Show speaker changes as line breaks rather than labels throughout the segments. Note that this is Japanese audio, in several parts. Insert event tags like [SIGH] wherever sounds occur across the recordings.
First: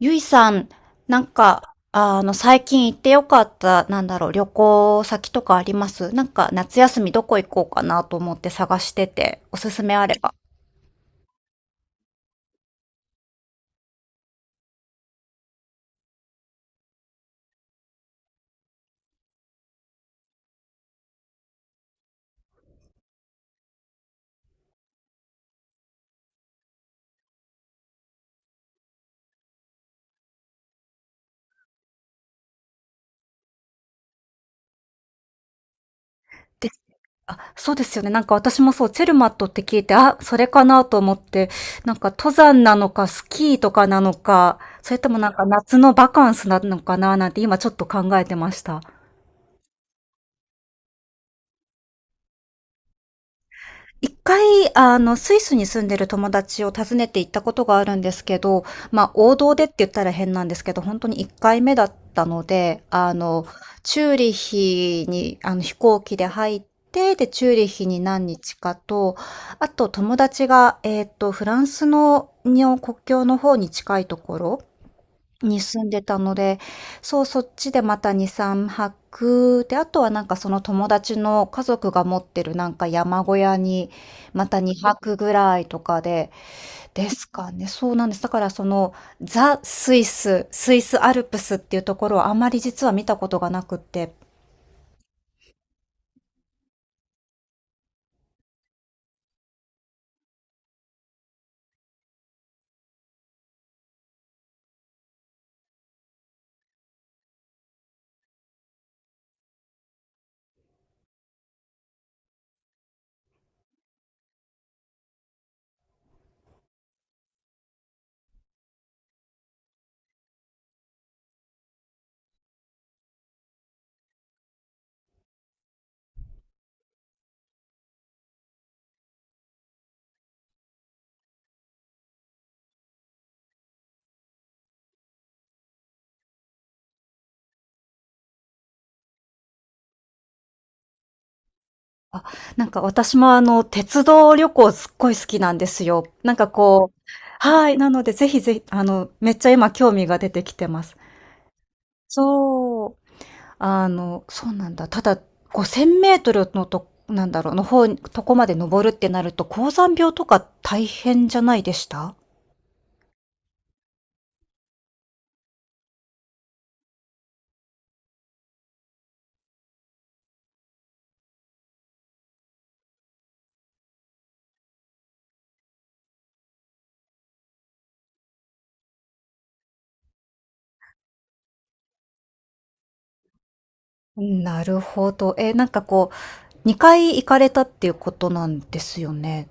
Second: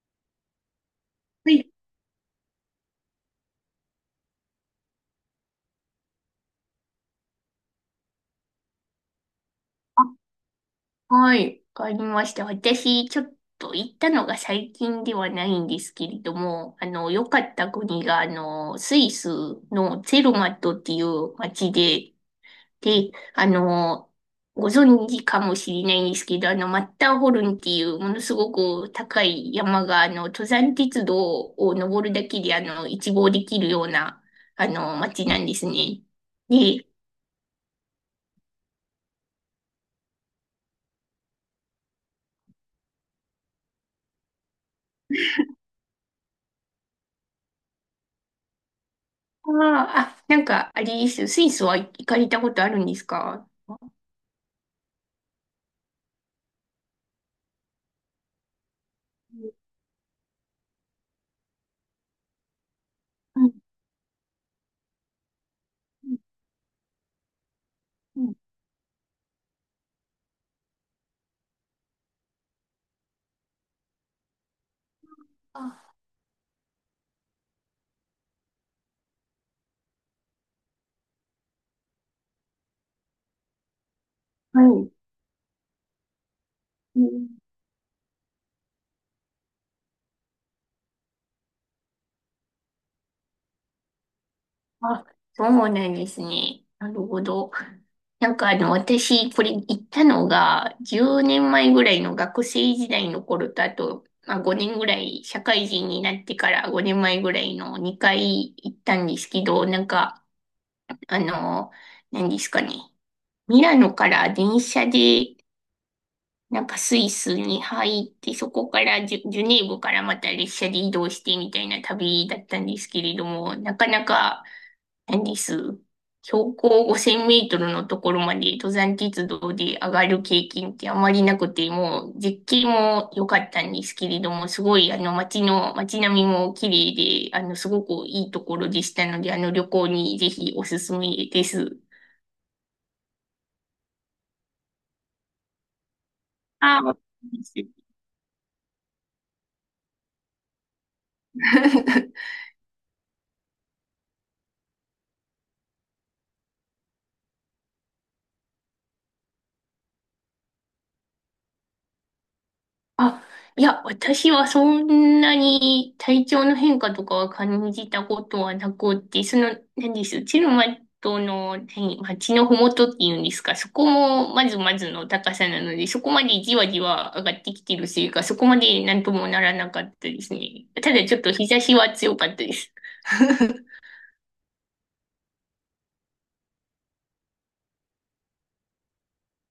ゆいさん、
はい。
最近行ってよかった、旅行先とかあります？なんか、夏休みどこ行こうかなと思って探してて、おすすめ
あ、
あれば。
はい。わかりました。私、ちょっと行ったのが最近ではないんですけれども、良かった国が、スイスのツェルマットっていう街で、で、ご存知かもしれないんですけど、マッターホルンっていうものすごく高い山が、登山鉄道を登るだけで、一望できるような、街なんですね。
で、
で、
そうですよね。なんか私もそう、チェルマットって聞いて、あ、それかなと思って、なんか登山なのか、スキーとかなのか、それともなんか夏のバカンスなのかななんて今ちょっと考えてました。
なんか、あれです。スイスは行かれたことあるんですか？
一回、あの、スイスに住んでる友達を訪ねて行ったことがあるんですけど、まあ、王道でって言ったら変なんですけど、本当に1回目だったので、あ
う
の、
ん。
チューリッヒに、あの、飛行機で入って、で、チューリッヒに
う
何
ん。
日かと、あと友達が、フランスの国境の方に近いところに
あ、
住んでたので、そう、そっちでまた2、3泊、で、あとはなんかその友達の家族が持ってるなんか山小屋に、また
はい。
2泊ぐらいとかで、
う
です
ん。
かね。そうなんです。だからその、ザ・スイス、スイスアルプスっていうところはあまり実は見たことがなくって、
あ、そうなんですね。なるほど。なんかあの、私、これ行ったのが、10年前ぐらいの学生時代の頃と、あと、まあ、5年ぐらい、社会人になってから5年前ぐらいの2回行ったんですけど、なんか、あの、何ですかね。ミラノから電車でなんかスイスに入って、そこからジュネーブからまた列車で移動してみたいな旅だったんですけれども、なかなか、何です。標高5000メートルのところまで登山鉄道で上がる経験ってあまりなくて、もう絶景も良かったんですけれども、すごいあの街の、街並みも綺麗で、あのすごくいいところでしたので、あの旅行にぜひおすすめです。
あ、なんか私もあの、鉄道旅行すっごい好きなんですよ。なんか
ああ、
こ
わ
う、
か
はい、なのでぜひぜひ、あの、めっちゃ今興味が出てきてます。
[LAUGHS]
そう。あの、そうなんだ。ただ、5000メートルのと、の方、とこまで登るってなると、高山病とか大変じゃないでした？
あ、いや、私はそんなに体調の変化とかは感じたことはなくって、その、何です、うちのマトの、何、町のふもとっていうんですか、そこもまずまずの高さなので、そこまでじわじわ上がってきてるせいか、そこまでなんともならなかったですね。ただちょっと日差しは強かったです。[LAUGHS]
なるほど。えー、なんかこう、2回行かれたっていうことなんですよね。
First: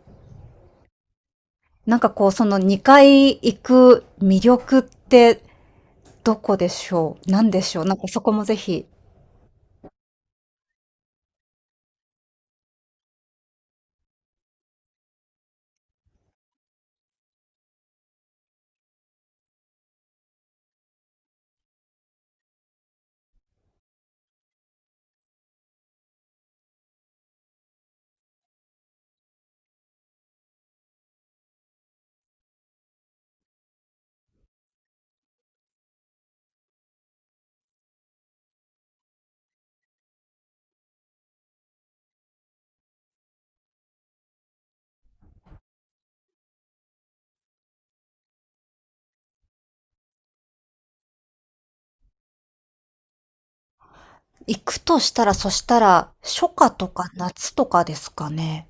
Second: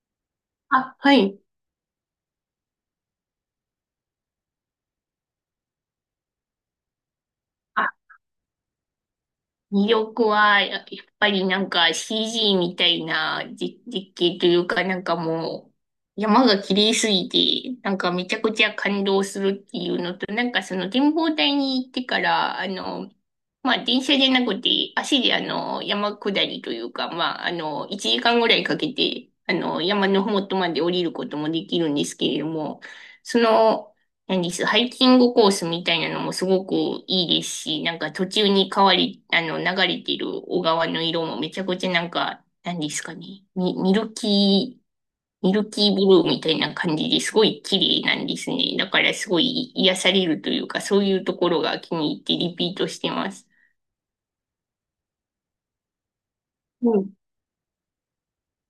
あ、はい。
なんかこう、その2回行く魅力ってどこでしょう？なんでしょう？なんかそこもぜひ。
魅力は、やっぱりなんか CG みたいな実景というか、なんかもう、山が綺麗すぎて、なんかめちゃくちゃ感動するっていうのと、なんかその展望台に行ってから、まあ、電車じゃなくて、足で山下りというか、まあ、1時間ぐらいかけて、山のふもとまで降りることもできるんですけれども、その、何です、ハイキングコースみたいなのもすごくいいですし、なんか途中に変わり、流れてる小川の色もめちゃくちゃなんか、何ですかね、ミルキー、ミルキーブルーみたいな感じですごい綺麗なんですね。だからすごい癒されるというか、そういうところが気に入ってリピートしてます。
行くとしたら、そしたら、初夏と
う
か
ん。
夏とかですかね。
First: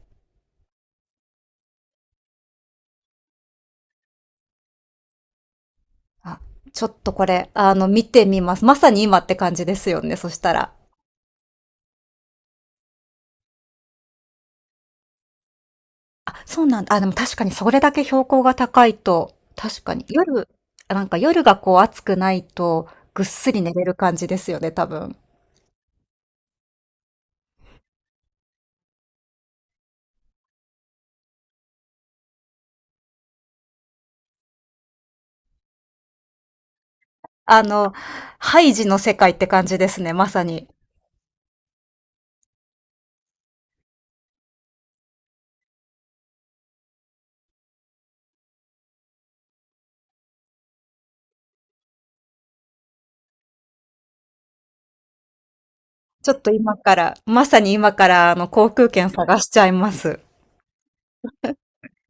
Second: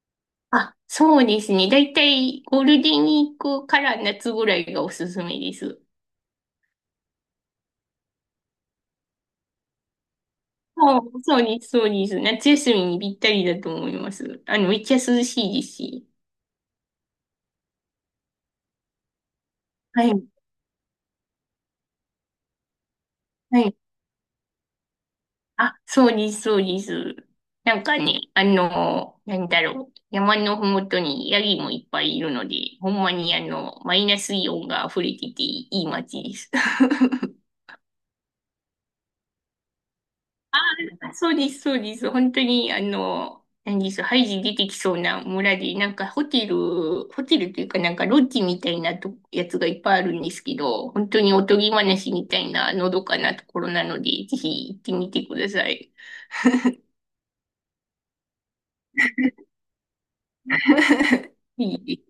あ、そうですね。だいたいゴールデンウィークから夏ぐらいがおすすめです。
あ、ちょっとこれ、あの、見てみます。まさに今って感じですよね、そしたら。
あそうです、そうです。夏休みにぴったりだと思います。めっちゃ涼しいですし。
あ、そうなんだ。あ、でも確かにそれだけ標高が高いと、確か
は
に
い、
夜、あ、なんか夜がこう暑くないと、ぐっす
は
り寝
い。
れる感じですよね、多分。
あ、そうです、そうです。なんかね、なんだろう。山のふもとにヤギもいっぱいいるので、ほんまにあの、マイナスイオンが溢れてていい街です。[LAUGHS]
あの、ハイジの世界って感じですね、まさに。
あそうです、そうです。本当に、何です、ハイジ出てきそうな村で、なんかホテルというかなんかロッジみたいなとやつがいっぱいあるんですけど、本当におとぎ話みたいなのどかなところなので、ぜひ行ってみてください。
ちょっと今から、まさに今から、あの、航空券探しちゃいます。
[LAUGHS] いいで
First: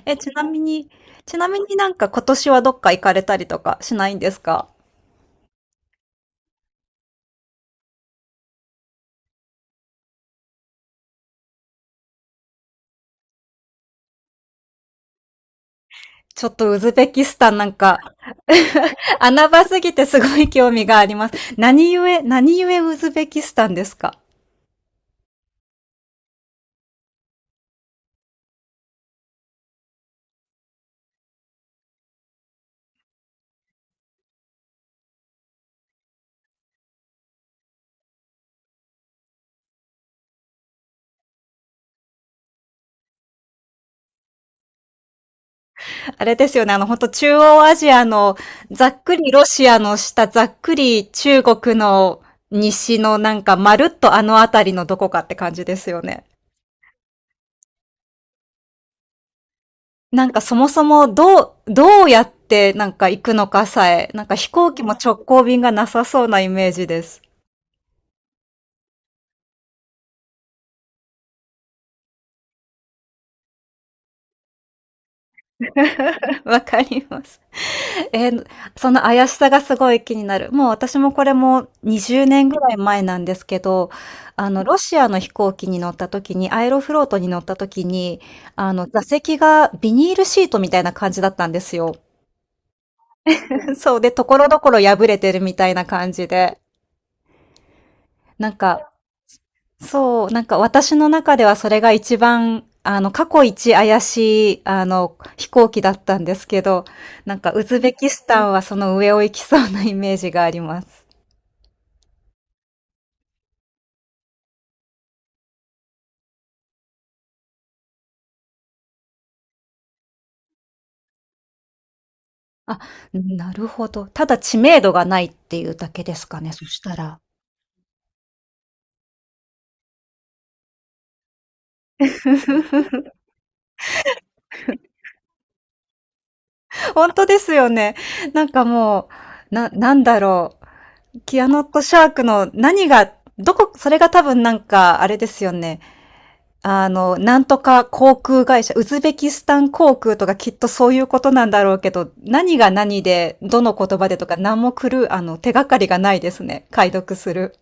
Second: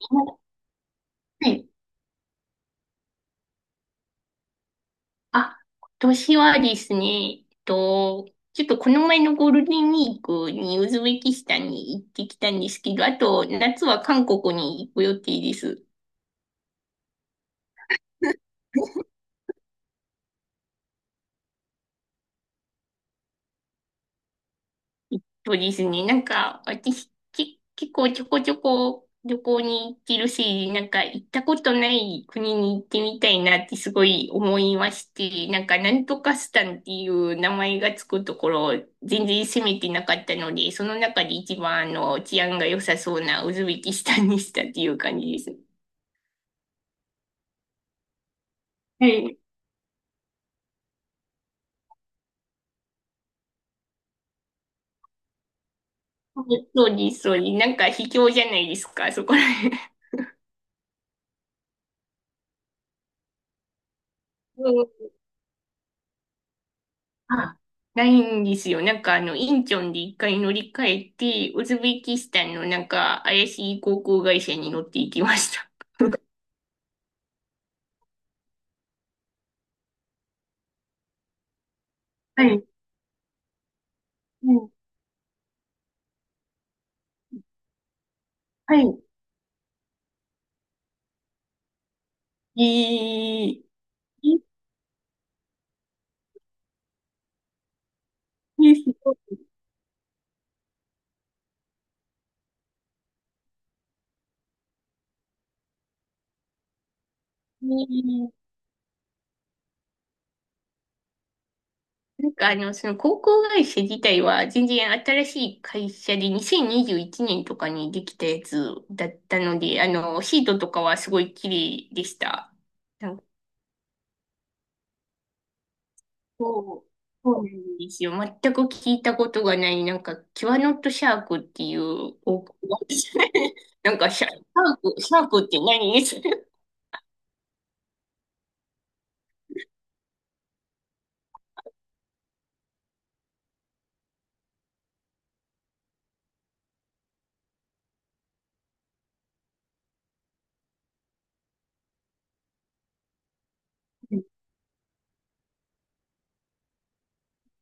す
え、ち
ね。
なみに、ちな
は
み
い。
になんか今年はどっか行かれたりとかしないんですか？
あ、今年はですね、ちょっとこの前のゴールデンウィークにウズベキスタンに行ってきたんですけど、あと夏は韓国に行く予定です。
ちょっとウズベキスタン、なんか [LAUGHS] 穴場すぎてすごい興味があります。何故ウズベキスタンですか？
そうですね。なんか、私、結構ちょこちょこ旅行に行ってるし、なんか行ったことない国に行ってみたいなってすごい思いまして、なんかなんとかスタンっていう名前がつくところ、全然攻めてなかったので、その中で一番あの治安が良さそうなウズベキスタンにしたっていう感じです。
あれですよね、あの、本当中央アジアの、ざっ
は
くり
い。
ロシアの下、ざっくり中国の西のなんか、まるっとあの辺りのどこかって感じですよね。
そうです、そうです。なんか卑怯じゃないですか、そこら辺。
なんかそもそもどうやってなんか行くのかさえ、なんか飛
う
行機も
ん。
直行便がなさそうなイメージです。
あ、ないんですよ。なんかあの、インチョンで一回乗り換えて、ウズベキスタンのなんか怪しい航空会社に乗っていきました。
[LAUGHS] わかります。[LAUGHS] えー、その怪しさがすごい気になる。もう私もこれも20
は
年ぐ
い。
らい前なんですけど、あ
う
の、
ん。
ロシアの飛行機に乗った時に、アエロフロートに乗った時に、あ
は
の、
い。
座席がビニールシートみたいな感じだったんですよ。
えー、
[LAUGHS] そうで、とこ
い
ろどころ破れてるみたいな感じで。なん
いです
か、
よ。
そう、なんか私の中ではそれが一番、あの、過去一怪しい、あの、飛行機だったんですけど、なんかウ
え
ズベキス
ー、
タンはその上を行きそうなイメージがあります。
なんかあの、その航空会社自体は全然新しい会社で2021年とかにできたやつだったので、シートとかはすごい綺麗でした。
あ、なるほど。ただ知名度がないっていうだけですかね、そし
そう、
たら。
そうなんですよ。全く聞いたことがない、なんか、キュアノットシャークっていう、お、[LAUGHS] なんかシャークって何です？ [LAUGHS]
ほんとですよね。なんかもう、なんだろう。キアノットシャークの何が、どこ、それが多分なんか、あれですよね。あの、なんとか航空会社、ウズベキスタン航空とかきっとそういうことなんだろうけど、何が何で、どの言葉でとか、何も来る、あの、手がかりがないですね。解読する。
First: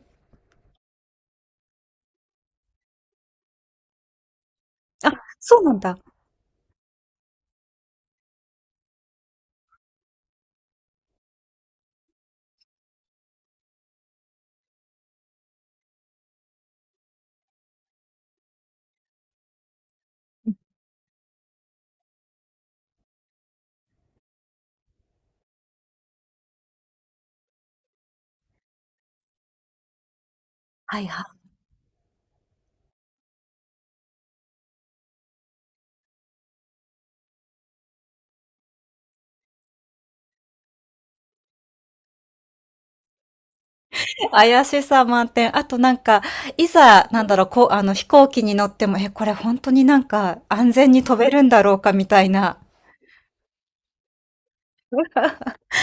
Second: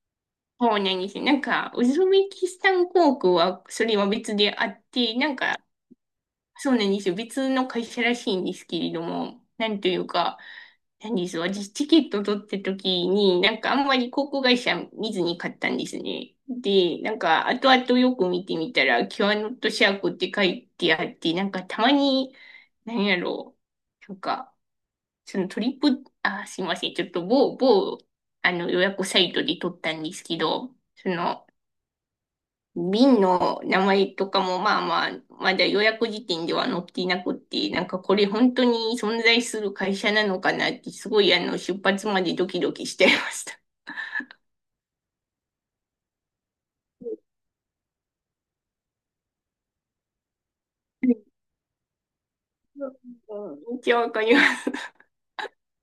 そうなんですよ。なんか、ウズベキスタン航空は、それは別であっ
あ、
て、なん
そ
か、
うなんだ。
そうなんですよ。別の会社らしいんですけれども、なんというか、なんです私、チケット取った時に、なんかあんまり航空会社見ずに買ったんですね。で、なんか後々よく見てみたら、キュアノットシャークって書いてあって、なんかたまに、何やろう、なんか、そのトリップ、あ、すいません、ちょっと某、あの予約サイトで取ったんですけど、
はい
そ
はい。
の、瓶の名前とかもまあまあ、まだ予約時点では載っていなくって、なんかこれ本当に存在する会社なのかなって、すごいあの、出発までドキドキしちゃいました。
怪しさ満点。あとなんか、いざ、飛行機に乗っても、え、これ本当になんか、安全に飛べるんだろうか、みたいな。
めっちゃわかります。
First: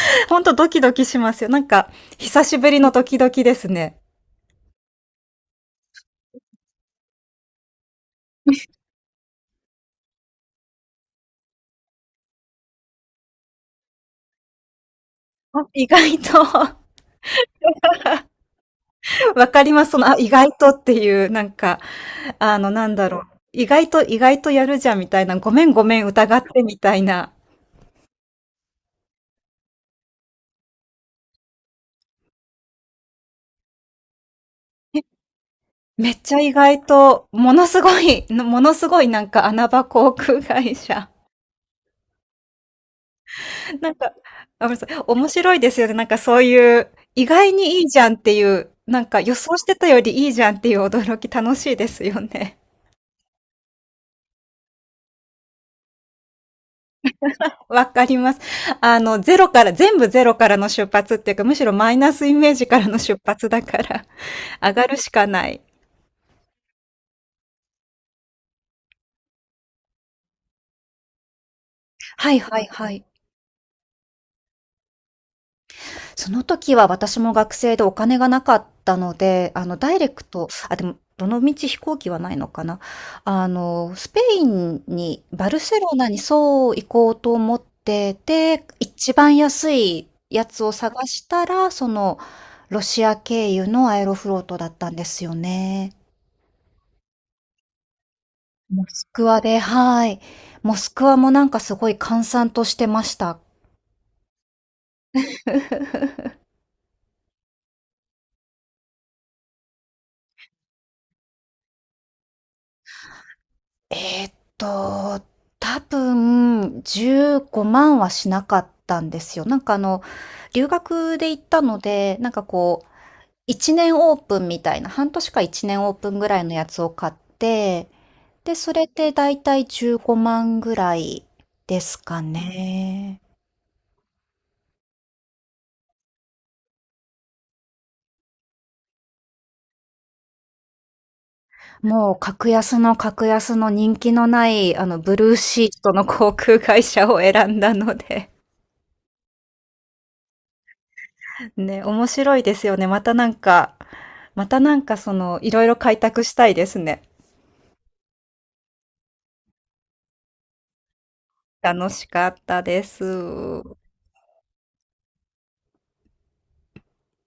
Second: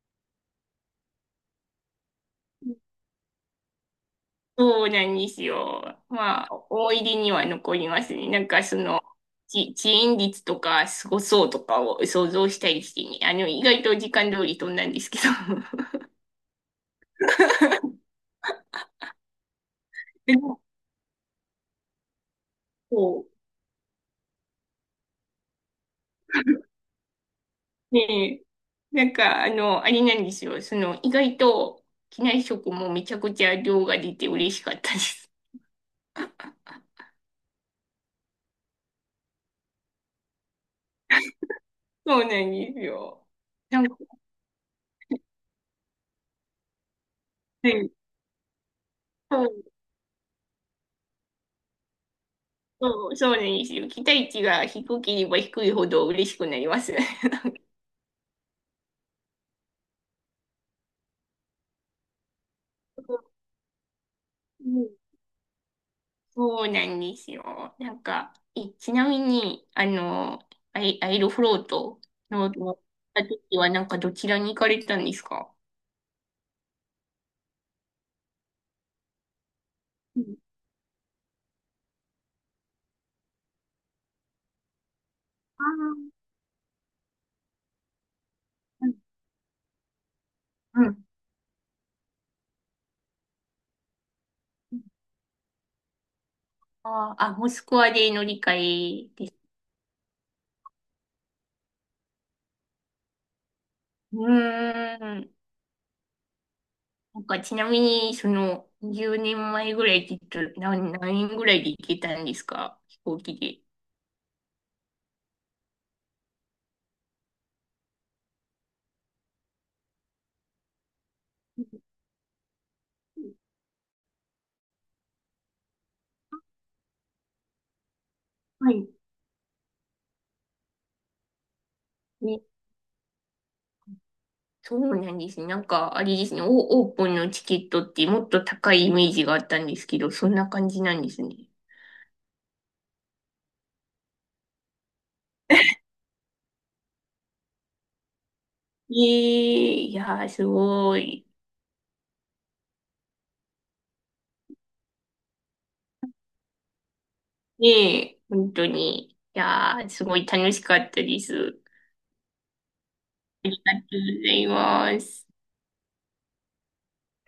[LAUGHS] 本当ドキドキしますよ。なんか、久しぶりのドキドキですね。
そうなんですよ。まあ、思い出には残りますね。なんかその、遅延率とかすごそうとかを想像したりしてね。意外と時間通り飛んだんですけど。
あ、意外と [LAUGHS]
[LAUGHS]
わかります。その、あ、意
で
外
も、
とっていう、あの、なんだろう。意外と、意外とやるじゃんみたいな、ごめんごめん疑ってみたいな。
ねえ、なんか、あれなんですよ。その、意外と、機内食もめちゃくちゃ量が出て嬉しかったです。
めっちゃ意外と、ものすごい、ものすごいなんか穴場航空会社。
[LAUGHS] そうなんですよ。
[LAUGHS]
なん
なん
か、
か、あ、ごめんなさい、面白いですよね。なんかそういう、意外
ね
にいい
え、
じゃんっていう、なんか予
そ
想し
う、
てたよりいいじゃんっていう驚き楽しいですよね。
そうなんですよ。期待値が低ければ低いほど嬉しくなります。[LAUGHS] なんか、
[LAUGHS] わかります。あの、ゼロから、全部ゼロからの出発っていうか、むしろマイナスイメージからの出発だから、[LAUGHS] 上
う
が
ん、
るしかない。
そうなんですよ。なんか、え、ちなみに、アイロフロート
はい
の、
はい
の
はい。
時は、なんか、どちらに行かれたんですか？
その時は私も学生でお金がなかったので、あの、ダイレ
う
ク
ん。
ト、あ、でも、どのみち飛行機はないのかな。あの、スペインに、バル
あ
セロナ
ー。
にそう行こうと思ってて、
う
一番安いやつを
ん。う
探
ん。
したら、その、ロシア経由のアエロフロートだったんですよね。
ああ、モスクワで乗り
モス
換
ク
えです。
ワで、はい。モスクワもなんかすごい閑散としてました。
うーん。
[LAUGHS]
なんかちなみに、その、10年前ぐらいって言ったら、何円ぐらいで行けたんですか？飛行機で。
えーっと、多分15万はしなかったんですよ。なんかあの、留学で行ったので、なんかこう、1年オープンみたいな、半年か1年オープンぐらいのやつを買って、で、
は
それ
い。
でだいたい15万ぐらいですか
ね、
ね。
そうなんですね。なんか、あれですね、オープンのチケットってもっと高いイメージがあったんですけど、そんな感じなんですね。
もう格安の格安の人気のない、あの、ブルーシートの航空会社を選んだので
ええいやー、すごい。
ね、面白いですよね。またなんかその、いろいろ開拓したいですね。
ねえ、本当に。いやー、すごい楽しかったです。
楽しかったです。
ありがとうございます。